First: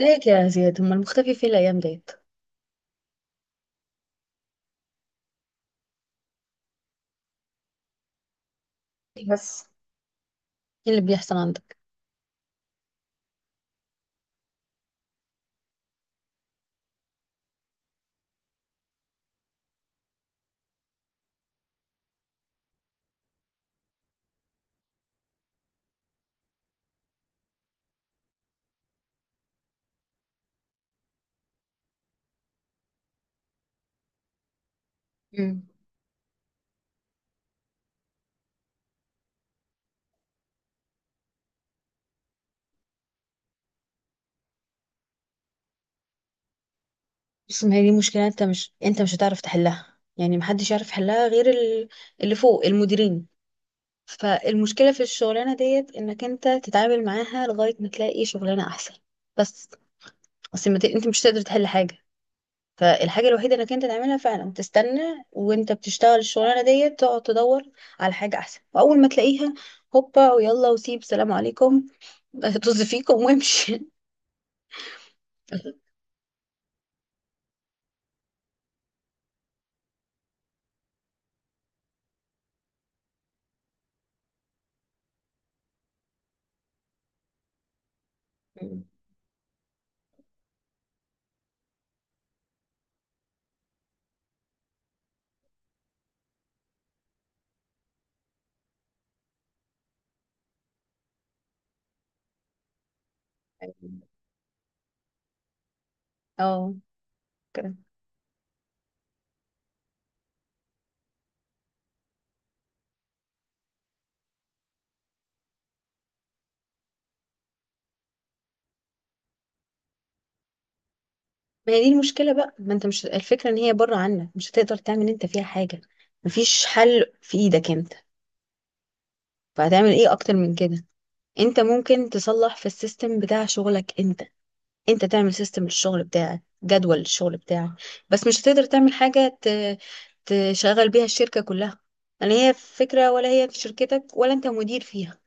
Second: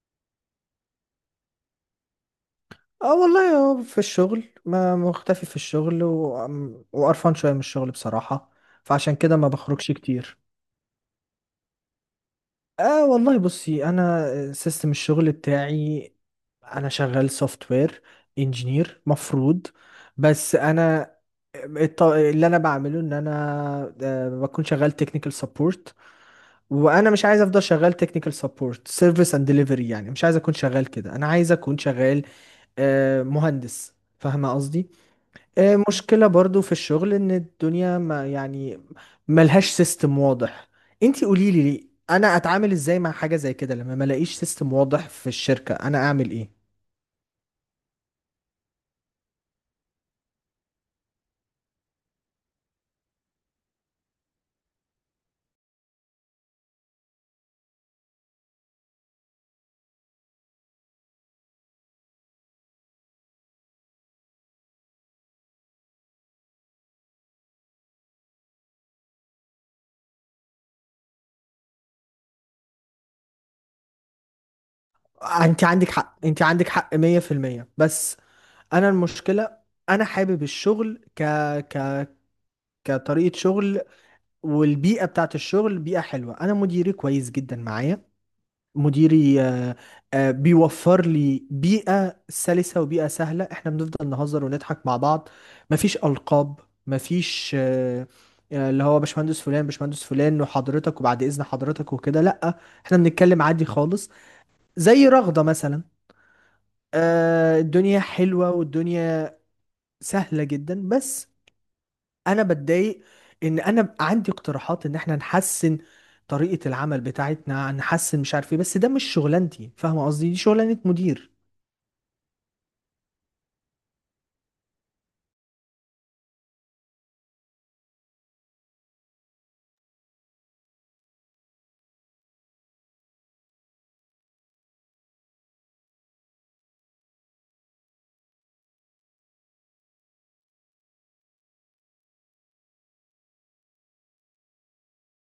ليك يا زياد، هما المختفي فين الأيام ديت؟ اه، والله هو في الشغل، ما مختفي. في الشغل وقرفان شوية من الشغل بصراحة. فعشان كده ما بس بخرجش كتير. ايه اللي بيحصل عندك؟ اه، والله بصي، انا سيستم الشغل بتاعي، انا شغال سوفت وير انجينير مفروض. بس انا اللي انا بعمله ان انا بكون شغال تكنيكال سبورت. وانا مش عايز افضل شغال تكنيكال سبورت سيرفيس اند ديليفري، يعني مش عايز اكون شغال كده، انا عايز اكون شغال مهندس. فاهمه قصدي؟ مم. مشكلة برضو في الشغل ان الدنيا، ما يعني، ملهاش سيستم واضح. انتي قوليلي، لي انا اتعامل ازاي مع حاجة زي كده؟ لما ملاقيش سيستم واضح في الشركة انا اعمل ايه؟ بص، ما هي دي مشكلة، انت مش هتعرف تحلها، يعني محدش يعرف يحلها غير اللي فوق المديرين. فالمشكلة في الشغلانة ديت انك انت تتعامل معاها لغاية ما تلاقي شغلانة احسن. بس اصل ما ت... انت مش تقدر تحل حاجة. فالحاجة الوحيدة انك انت تعملها فعلا تستنى، وانت بتشتغل الشغلانة ديت تقعد تدور على حاجة احسن، واول ما تلاقيها هوبا ويلا وسيب سلام عليكم. طز فيكم وامشي. انتي عندك حق، انتي عندك حق 100%. بس انا المشكلة، انا حابب الشغل ك ك كطريقة شغل. والبيئة بتاعت الشغل بيئة حلوة، انا مديري كويس جدا معايا. مم. مديري بيوفر لي بيئة سلسة وبيئة سهلة. احنا بنفضل نهزر ونضحك مع بعض. مفيش ألقاب، مفيش اللي هو باشمهندس فلان، باشمهندس فلان، وحضرتك وبعد إذن حضرتك وكده. لأ، احنا بنتكلم عادي خالص، زي رغدة مثلا. اه، كده. الدنيا حلوة، والدنيا سهلة جدا. بس أنا بتضايق إن أنا عندي اقتراحات إن احنا نحسن طريقة العمل بتاعتنا، نحسن مش عارف ايه. بس ده مش شغلانتي، فاهمة قصدي؟ دي شغلانة مدير. ما هي دي المشكلة بقى، ما انت مش الفكرة ان هي بره عنك، مش هتقدر تعمل انت فيها حاجة. مفيش حل في ايدك انت، فهتعمل ايه اكتر من كده؟ انت ممكن تصلح في السيستم بتاع شغلك انت، انت تعمل سيستم للشغل بتاعك، جدول للشغل بتاعك، بس مش هتقدر تعمل حاجة تشغل بيها الشركة كلها. لا هي فكرة، ولا هي في شركتك، ولا انت مدير فيها.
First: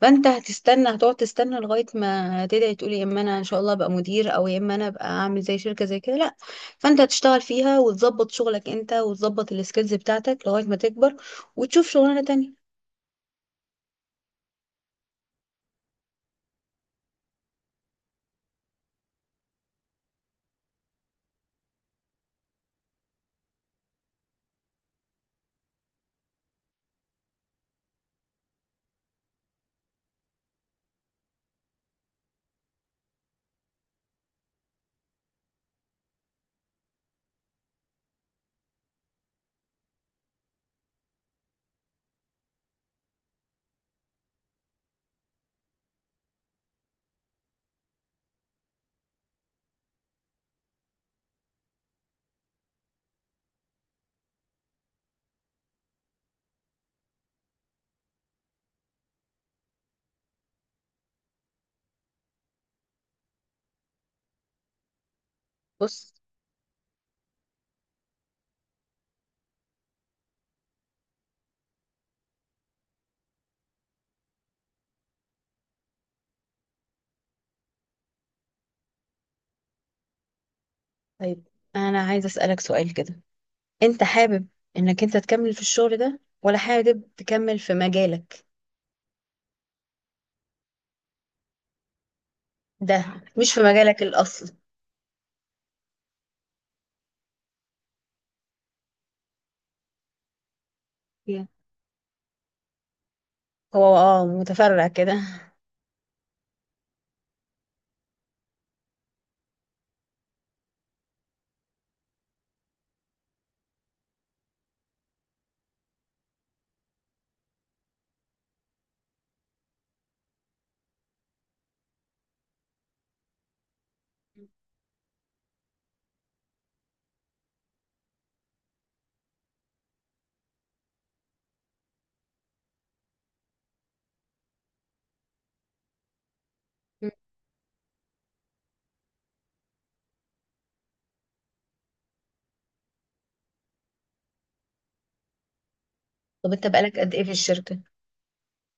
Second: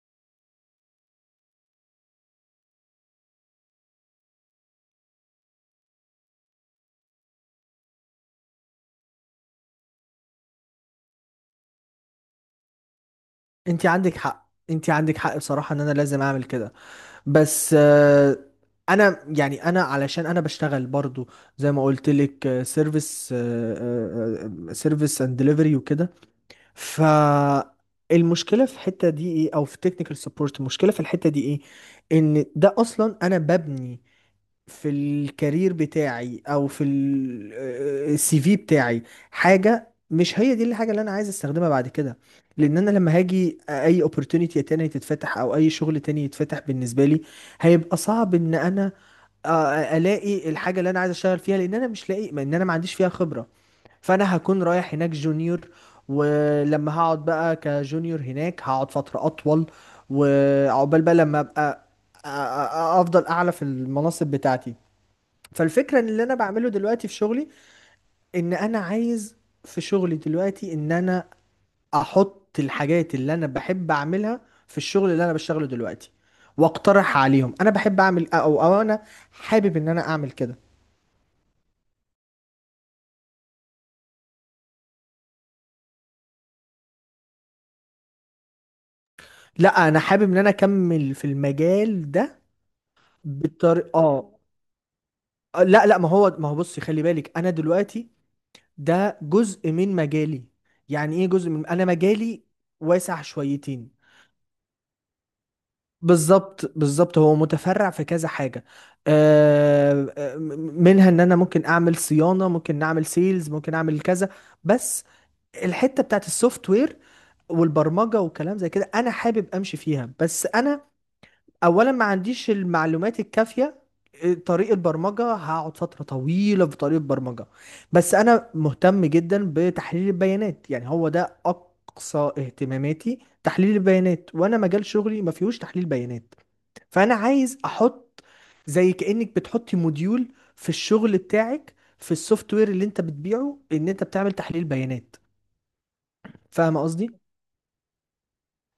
فانت هتستنى، هتقعد تستنى لغايه ما تدعي تقولي يا اما انا ان شاء الله ابقى مدير، او يا اما انا ابقى اعمل زي شركه زي كده، لا. فانت هتشتغل فيها وتظبط شغلك انت وتظبط السكيلز بتاعتك لغايه ما تكبر وتشوف شغلانه تانية. انت عندك حق، انت عندك حق بصراحة ان انا لازم اعمل كده. بس انا، يعني انا علشان انا بشتغل برضو، زي ما قلت لك، سيرفيس اند ديليفري وكده. فالمشكلة في الحتة دي ايه، او في تكنيكال سبورت المشكلة في الحتة دي ايه؟ ان ده اصلا انا ببني في الكارير بتاعي او في السي في بتاعي حاجه مش هي دي الحاجه اللي انا عايز استخدمها بعد كده. لان انا لما هاجي اي opportunity تاني تتفتح، او اي شغل تاني يتفتح بالنسبه لي، هيبقى صعب ان انا الاقي الحاجه اللي انا عايز اشتغل فيها، لان انا مش لاقي، ما ان انا ما عنديش فيها خبره. فانا هكون رايح هناك جونيور، ولما هقعد بقى كجونيور هناك هقعد فتره اطول. وعقبال بقى لما ابقى أ- أ- افضل اعلى في المناصب بتاعتي. فالفكرة ان بص. اللي انا بعمله دلوقتي في شغلي، ان انا عايز في شغلي دلوقتي ان انا احط الحاجات اللي انا بحب اعملها في الشغل اللي انا بشتغله دلوقتي، واقترح عليهم انا بحب اعمل او انا حابب ان انا اعمل كده. طيب انا عايزه اسالك سؤال كده، انت حابب انك انت تكمل في الشغل ده، ولا حابب تكمل في مجالك؟ لا، انا حابب ان انا اكمل في المجال ده ده مش في بالطريقة، مجالك اه. الاصل. لا لا، ما هو، بصي، خلي بالك، انا دلوقتي ده جزء من مجالي. يعني ايه Yeah. جزء من، انا مجالي واسع شويتين. هو متفرع كده. بالظبط، بالظبط، هو متفرع في كذا حاجة. آه، آه، منها ان انا ممكن اعمل صيانة، ممكن نعمل سيلز، ممكن اعمل كذا. بس الحتة بتاعت السوفت وير والبرمجة والكلام زي كده، انا حابب امشي فيها. بس انا اولا ما عنديش المعلومات الكافية. طريق البرمجة هقعد فترة طويلة في طريق البرمجة. بس انا مهتم جدا بتحليل البيانات، يعني هو ده اقصى اهتماماتي، تحليل البيانات. وانا مجال شغلي ما فيهوش تحليل بيانات. فانا عايز احط، زي كأنك بتحطي موديول في الشغل بتاعك، في السوفت وير اللي انت بتبيعه، ان انت بتعمل تحليل بيانات. طب انت فاهم بقالك قصدي؟ قد ايه في الشركه؟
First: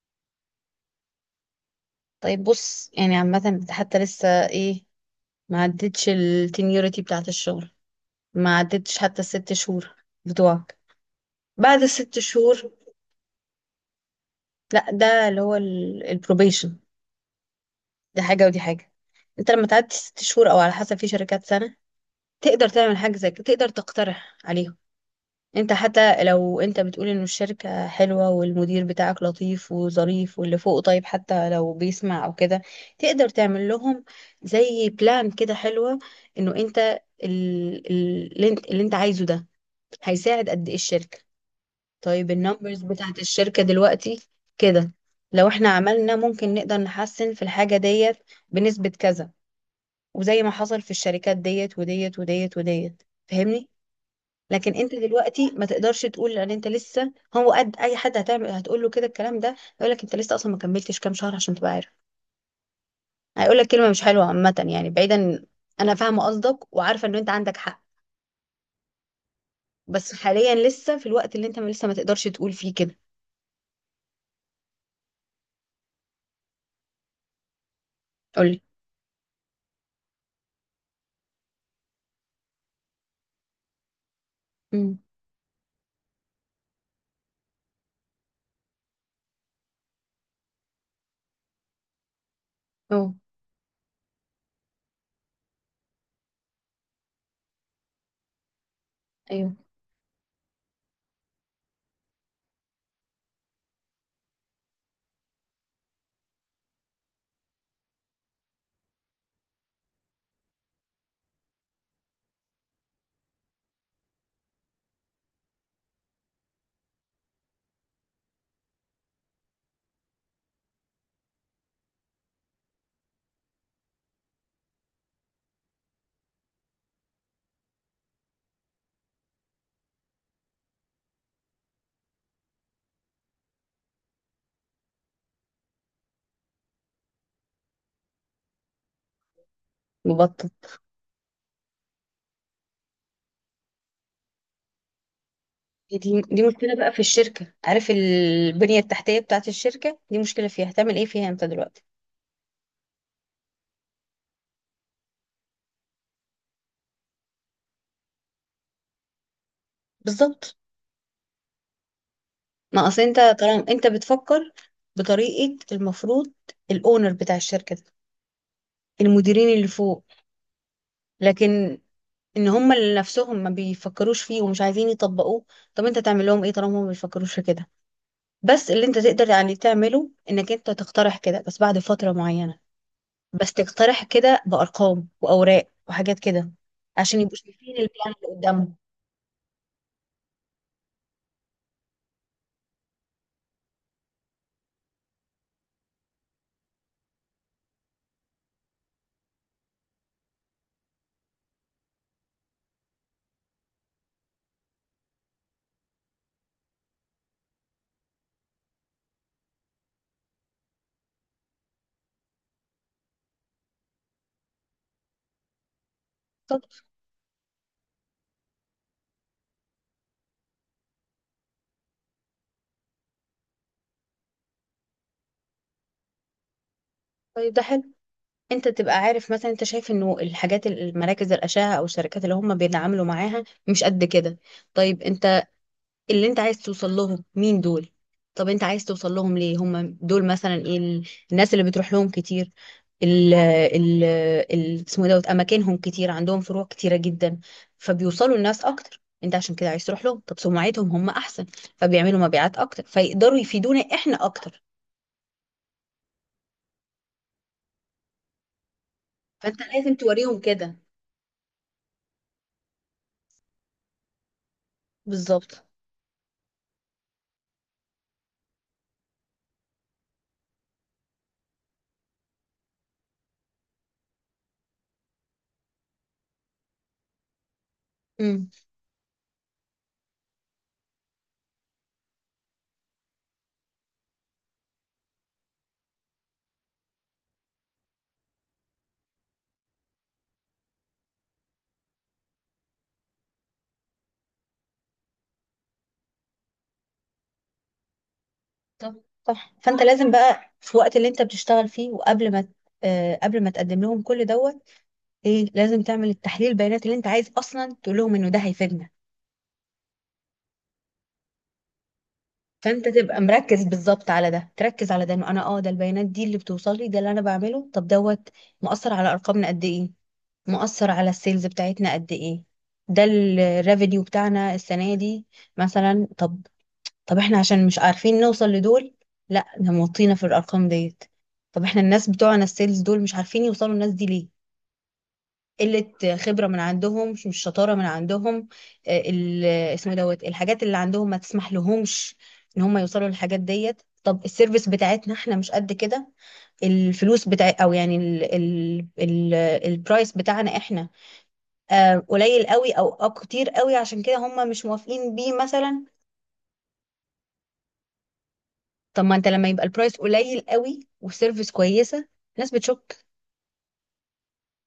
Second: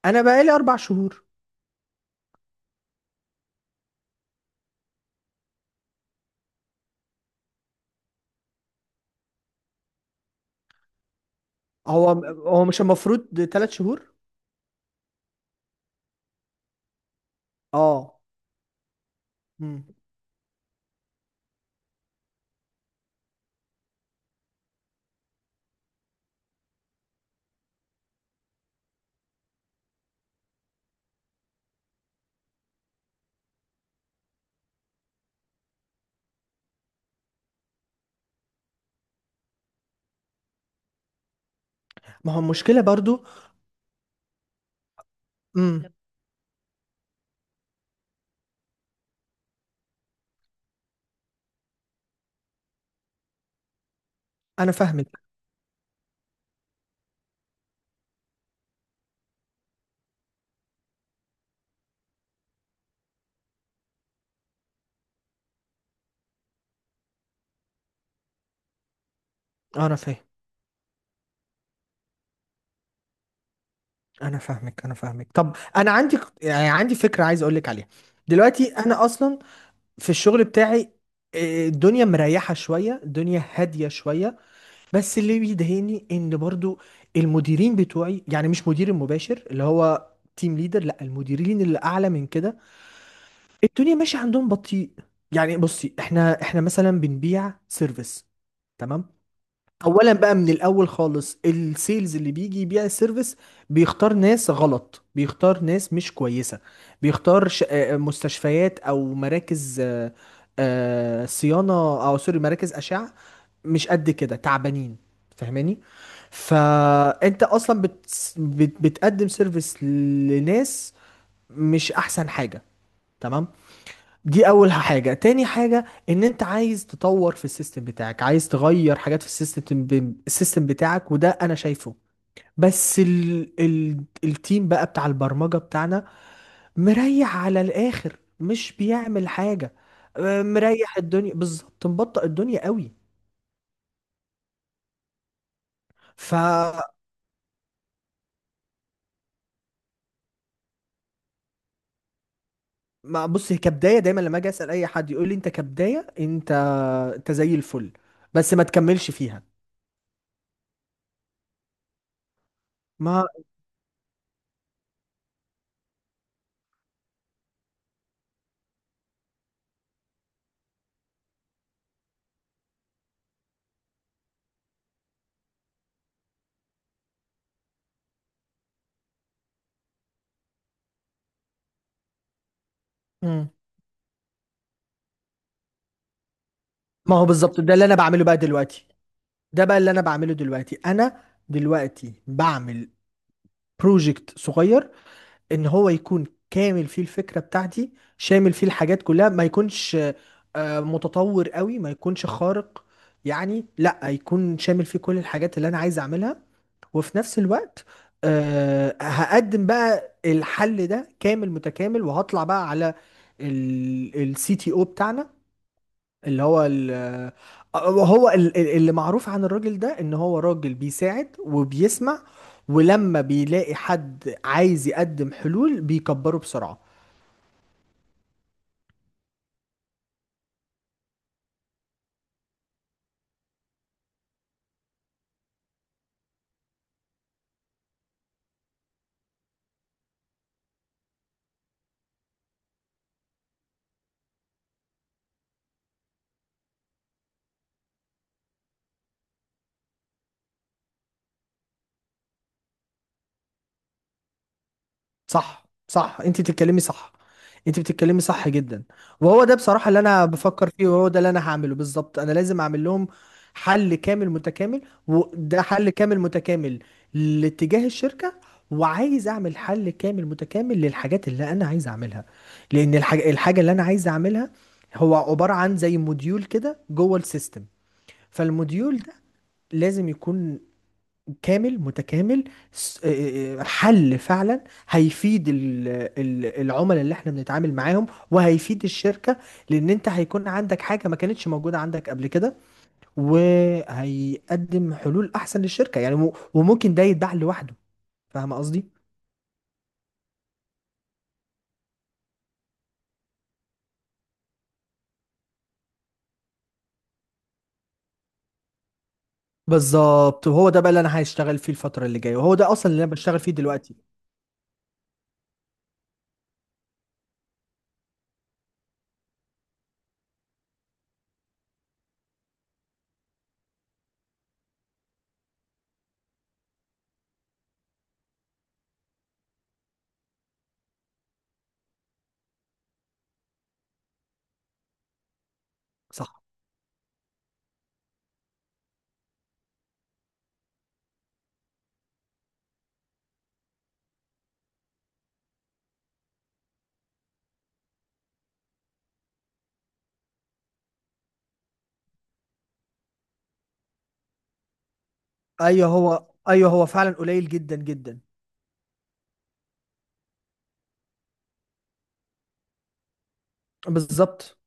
انا بقالي 4 شهور. طيب بص، يعني عامة حتى لسه ايه؟ ما عدتش التينيوريتي بتاعة الشغل، ما عدتش حتى الست شهور بتوعك. بعد هو الست هو شهور. مش المفروض 3 شهور؟ لا، ده اللي هو البروبيشن. اه. دي حاجة ودي حاجة. انت لما مم. تعدي ست شهور، او على حسب في شركات سنة، تقدر تعمل حاجة زي كده، تقدر تقترح عليهم. انت حتى لو انت بتقول ان الشركة حلوة والمدير بتاعك لطيف وظريف، واللي فوقه طيب حتى لو بيسمع او كده، تقدر تعمل لهم زي بلان كده حلوة. انه انت اللي انت عايزه ده هيساعد قد ايه الشركة. طيب ما هو المشكله النمبرز بتاعت برضو. الشركة دلوقتي كده، لو احنا امم. عملنا ممكن نقدر نحسن في الحاجة ديت بنسبة كذا، وزي ما حصل في الشركات ديت وديت وديت وديت، فاهمني؟ انا لكن انت فاهمك. دلوقتي ما تقدرش تقول ان انت لسه هو قد اي حد، هتعمل هتقول له كده الكلام ده هيقول لك انت لسه اصلا ما كملتش كام شهر عشان تبقى عارف. هيقول لك كلمة مش حلوة عامة، يعني بعيدا. انا فاهمة قصدك وعارفة ان انت عندك حق، انا بس فاهم. حاليا لسه في الوقت اللي انت لسه ما تقدرش تقول فيه كده. انا فاهمك، انا فاهمك. طب انا عندي، يعني عندي فكره عايز اقول لك عليها. قولي. دلوقتي انا اصلا في الشغل بتاعي، الدنيا مريحه شويه، الدنيا هاديه شويه. امم. بس اللي بيضايقني ان برضو المديرين بتوعي، يعني مش مدير المباشر اللي هو تيم ليدر، لا، المديرين اللي اعلى من كده، اه. الدنيا ماشيه عندهم بطيء. يعني بصي، احنا مثلا بنبيع سيرفيس، تمام. ايوه. اولا بقى من الاول خالص، السيلز اللي بيجي يبيع السيرفيس بيختار ناس غلط، بيختار ناس مش كويسه، بيختار مستشفيات او مراكز صيانه، او سوري، مراكز اشعه مش قد كده تعبانين، فاهماني؟ فانت اصلا بتقدم سيرفيس لناس مش احسن حاجة، تمام. دي اول حاجة. تاني حاجة ان انت عايز تطور في السيستم بتاعك، عايز تغير حاجات في السيستم السيستم بتاعك، وده انا شايفه. بس التيم بقى بتاع البرمجة بتاعنا مريح على الاخر، مش بيعمل حاجة. مبطط. مريح الدنيا بالظبط، مبطئ الدنيا قوي. دي ف دي مشكله بقى في الشركه، عارف، البنيه التحتيه بتاعه الشركه دي مشكله فيها، هتعمل ايه فيها انت دلوقتي؟ ما بص، هي كبدايه دايما، لما اجي اسال اي حد يقول لي انت كبدايه انت زي الفل، بس ما تكملش فيها. بالظبط. ما اصل انت ما طالما انت بتفكر بطريقه المفروض الاونر بتاع الشركه ده، المديرين اللي فوق، لكن ان هم اللي نفسهم ما بيفكروش فيه ومش عايزين يطبقوه، طب انت تعمل لهم ايه طالما هم ما بيفكروش في كده؟ بس اللي انت تقدر يعني تعمله انك انت تقترح كده، بس بعد فتره معينه. مم. بس تقترح كده بأرقام وأوراق وحاجات كده ما عشان هو يبقوا بالظبط شايفين ده اللي انا البلان بعمله اللي بقى قدامهم. دلوقتي. ده بقى اللي انا بعمله دلوقتي، انا دلوقتي بعمل بروجكت صغير، ان هو يكون كامل فيه الفكره بتاعتي، شامل فيه الحاجات كلها، ما يكونش متطور قوي، ما يكونش خارق. يعني لا يكون شامل فيه كل الحاجات اللي انا عايز اعملها. وفي نفس الوقت هقدم بقى الحل ده كامل متكامل. وهطلع بقى على السي تي او بتاعنا، اللي طب هو وهو اللي معروف عن الراجل ده ان هو راجل بيساعد وبيسمع، ولما بيلاقي حد عايز يقدم حلول بيكبره بسرعة. طيب، ده حلو. انت تبقى عارف مثلا، انت شايف انه الحاجات المراكز الأشعة او الشركات اللي هم بيتعاملوا معاها مش قد كده. طيب انت، اللي انت عايز توصل لهم مين دول؟ طب انت عايز توصل لهم ليه هم دول، مثلا ايه الناس اللي بتروح لهم كتير، ال ال اسمه ايه دوت، اماكنهم كتير، عندهم فروع كتيره جدا فبيوصلوا الناس اكتر، انت عشان كده عايز تروح لهم. طب سمعتهم هم احسن فبيعملوا مبيعات اكتر فيقدروا يفيدونا احنا اكتر. صح، صح، انت بتتكلمي صح، انت بتتكلمي صح جدا. وهو ده فانت بصراحة لازم اللي انا توريهم بفكر كده. فيه، وهو ده اللي انا هعمله بالظبط، انا لازم اعمل لهم حل كامل متكامل. وده بالظبط. حل كامل متكامل لاتجاه الشركة، وعايز اعمل حل كامل متكامل للحاجات اللي انا عايز اعملها. لان الحاجة اللي انا عايز اعملها هو عبارة عن زي موديول كده جوه السيستم. امم. فالموديول ده لازم يكون كامل متكامل، حل فعلا هيفيد العملاء اللي احنا بنتعامل معاهم، وهيفيد الشركة. لان انت هيكون عندك حاجة ما كانتش موجودة عندك قبل كده، وهيقدم حلول احسن للشركة. يعني وممكن ده يتباع لوحده، فاهم قصدي؟ طب صح، فانت لازم بقى في الوقت اللي انت بتشتغل فيه وقبل ما قبل ما تقدم لهم كل دوت ايه، لازم تعمل التحليل البيانات اللي انت عايز اصلا تقول لهم انه ده هيفيدنا. بالظبط، وهو ده بقى اللي انا هشتغل فيه الفترة اللي جاية، وهو ده فانت اصلا اللي انا تبقى بشتغل فيه مركز دلوقتي. بالظبط على ده، تركز على ده انه انا ده البيانات دي اللي بتوصل لي، ده اللي انا بعمله. طب دوت مؤثر على ارقامنا قد ايه؟ مؤثر على السيلز بتاعتنا قد ايه؟ ده الريفينيو بتاعنا السنه دي مثلا. طب احنا عشان مش عارفين نوصل لدول، لا احنا موطينا في الارقام ديت. طب احنا الناس بتوعنا السيلز دول مش عارفين يوصلوا الناس دي ليه؟ قلة صح. خبرة من عندهم، مش شطارة من عندهم. اسمه دوت، الحاجات اللي عندهم ما تسمح لهمش ان هم يوصلوا للحاجات ديت. طب السيرفيس بتاعتنا احنا مش قد كده. الفلوس بتاع، او يعني ال ال ال البرايس بتاعنا احنا قليل قوي، او كتير قوي، عشان كده هم مش موافقين بيه مثلا. ايوه، هو فعلا قليل جدا جدا. طب ما انت لما يبقى البرايس قليل قوي والسيرفيس كويسة الناس بتشك. بالظبط.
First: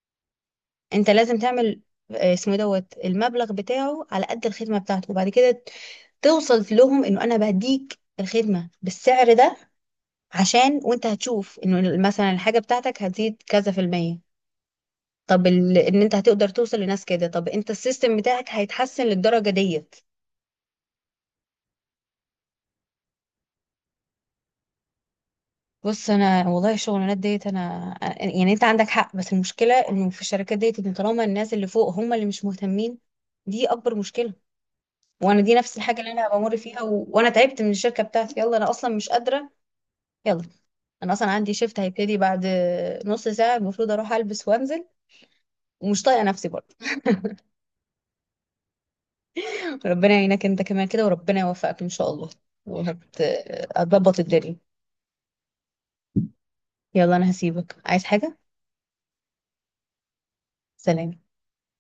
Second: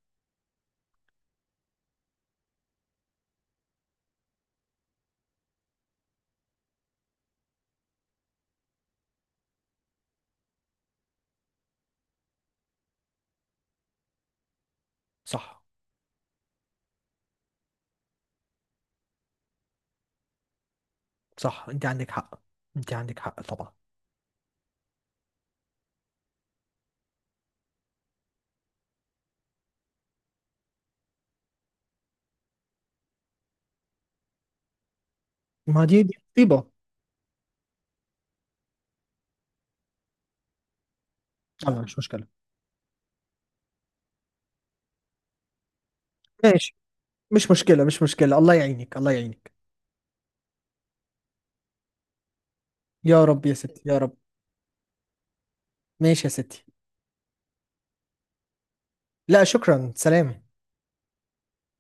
انت لازم تعمل اسمه إيه دوت، المبلغ بتاعه على قد الخدمه بتاعته، وبعد كده توصل لهم انه انا بهديك الخدمه بالسعر ده، عشان وانت هتشوف انه مثلا الحاجه بتاعتك هتزيد كذا في المية. طب صح، ان انت هتقدر توصل لناس كده، طب انت السيستم بتاعك هيتحسن للدرجه ديت. صح، انت عندك حق، انت عندك حق طبعا. بص انا والله الشغلانات ديت، انا يعني انت عندك حق، بس المشكله انه في الشركات ديت ان طالما الناس اللي فوق هم اللي مش مهتمين، دي اكبر مشكله. وانا دي نفس ما الحاجه دي اللي دي انا بمر مصيبة. فيها، وانا تعبت من الشركه بتاعتي، يلا انا اصلا مش قادره. يلا، انا اصلا عندي شيفت يلا، مش هيبتدي مشكلة. بعد نص ساعه، المفروض اروح البس وانزل، ومش طايقه نفسي برضه. ماشي، مش مشكلة، مش مشكلة. الله يعينك، الله يعينك. ربنا يعينك انت كمان كده، وربنا يوفقك ان شاء الله. وهت يا رب يا ستي، يا رب. هتظبط الدنيا. ماشي يا ستي. يلا انا هسيبك، عايز حاجه؟ لا، شكرا، سلام. سلام.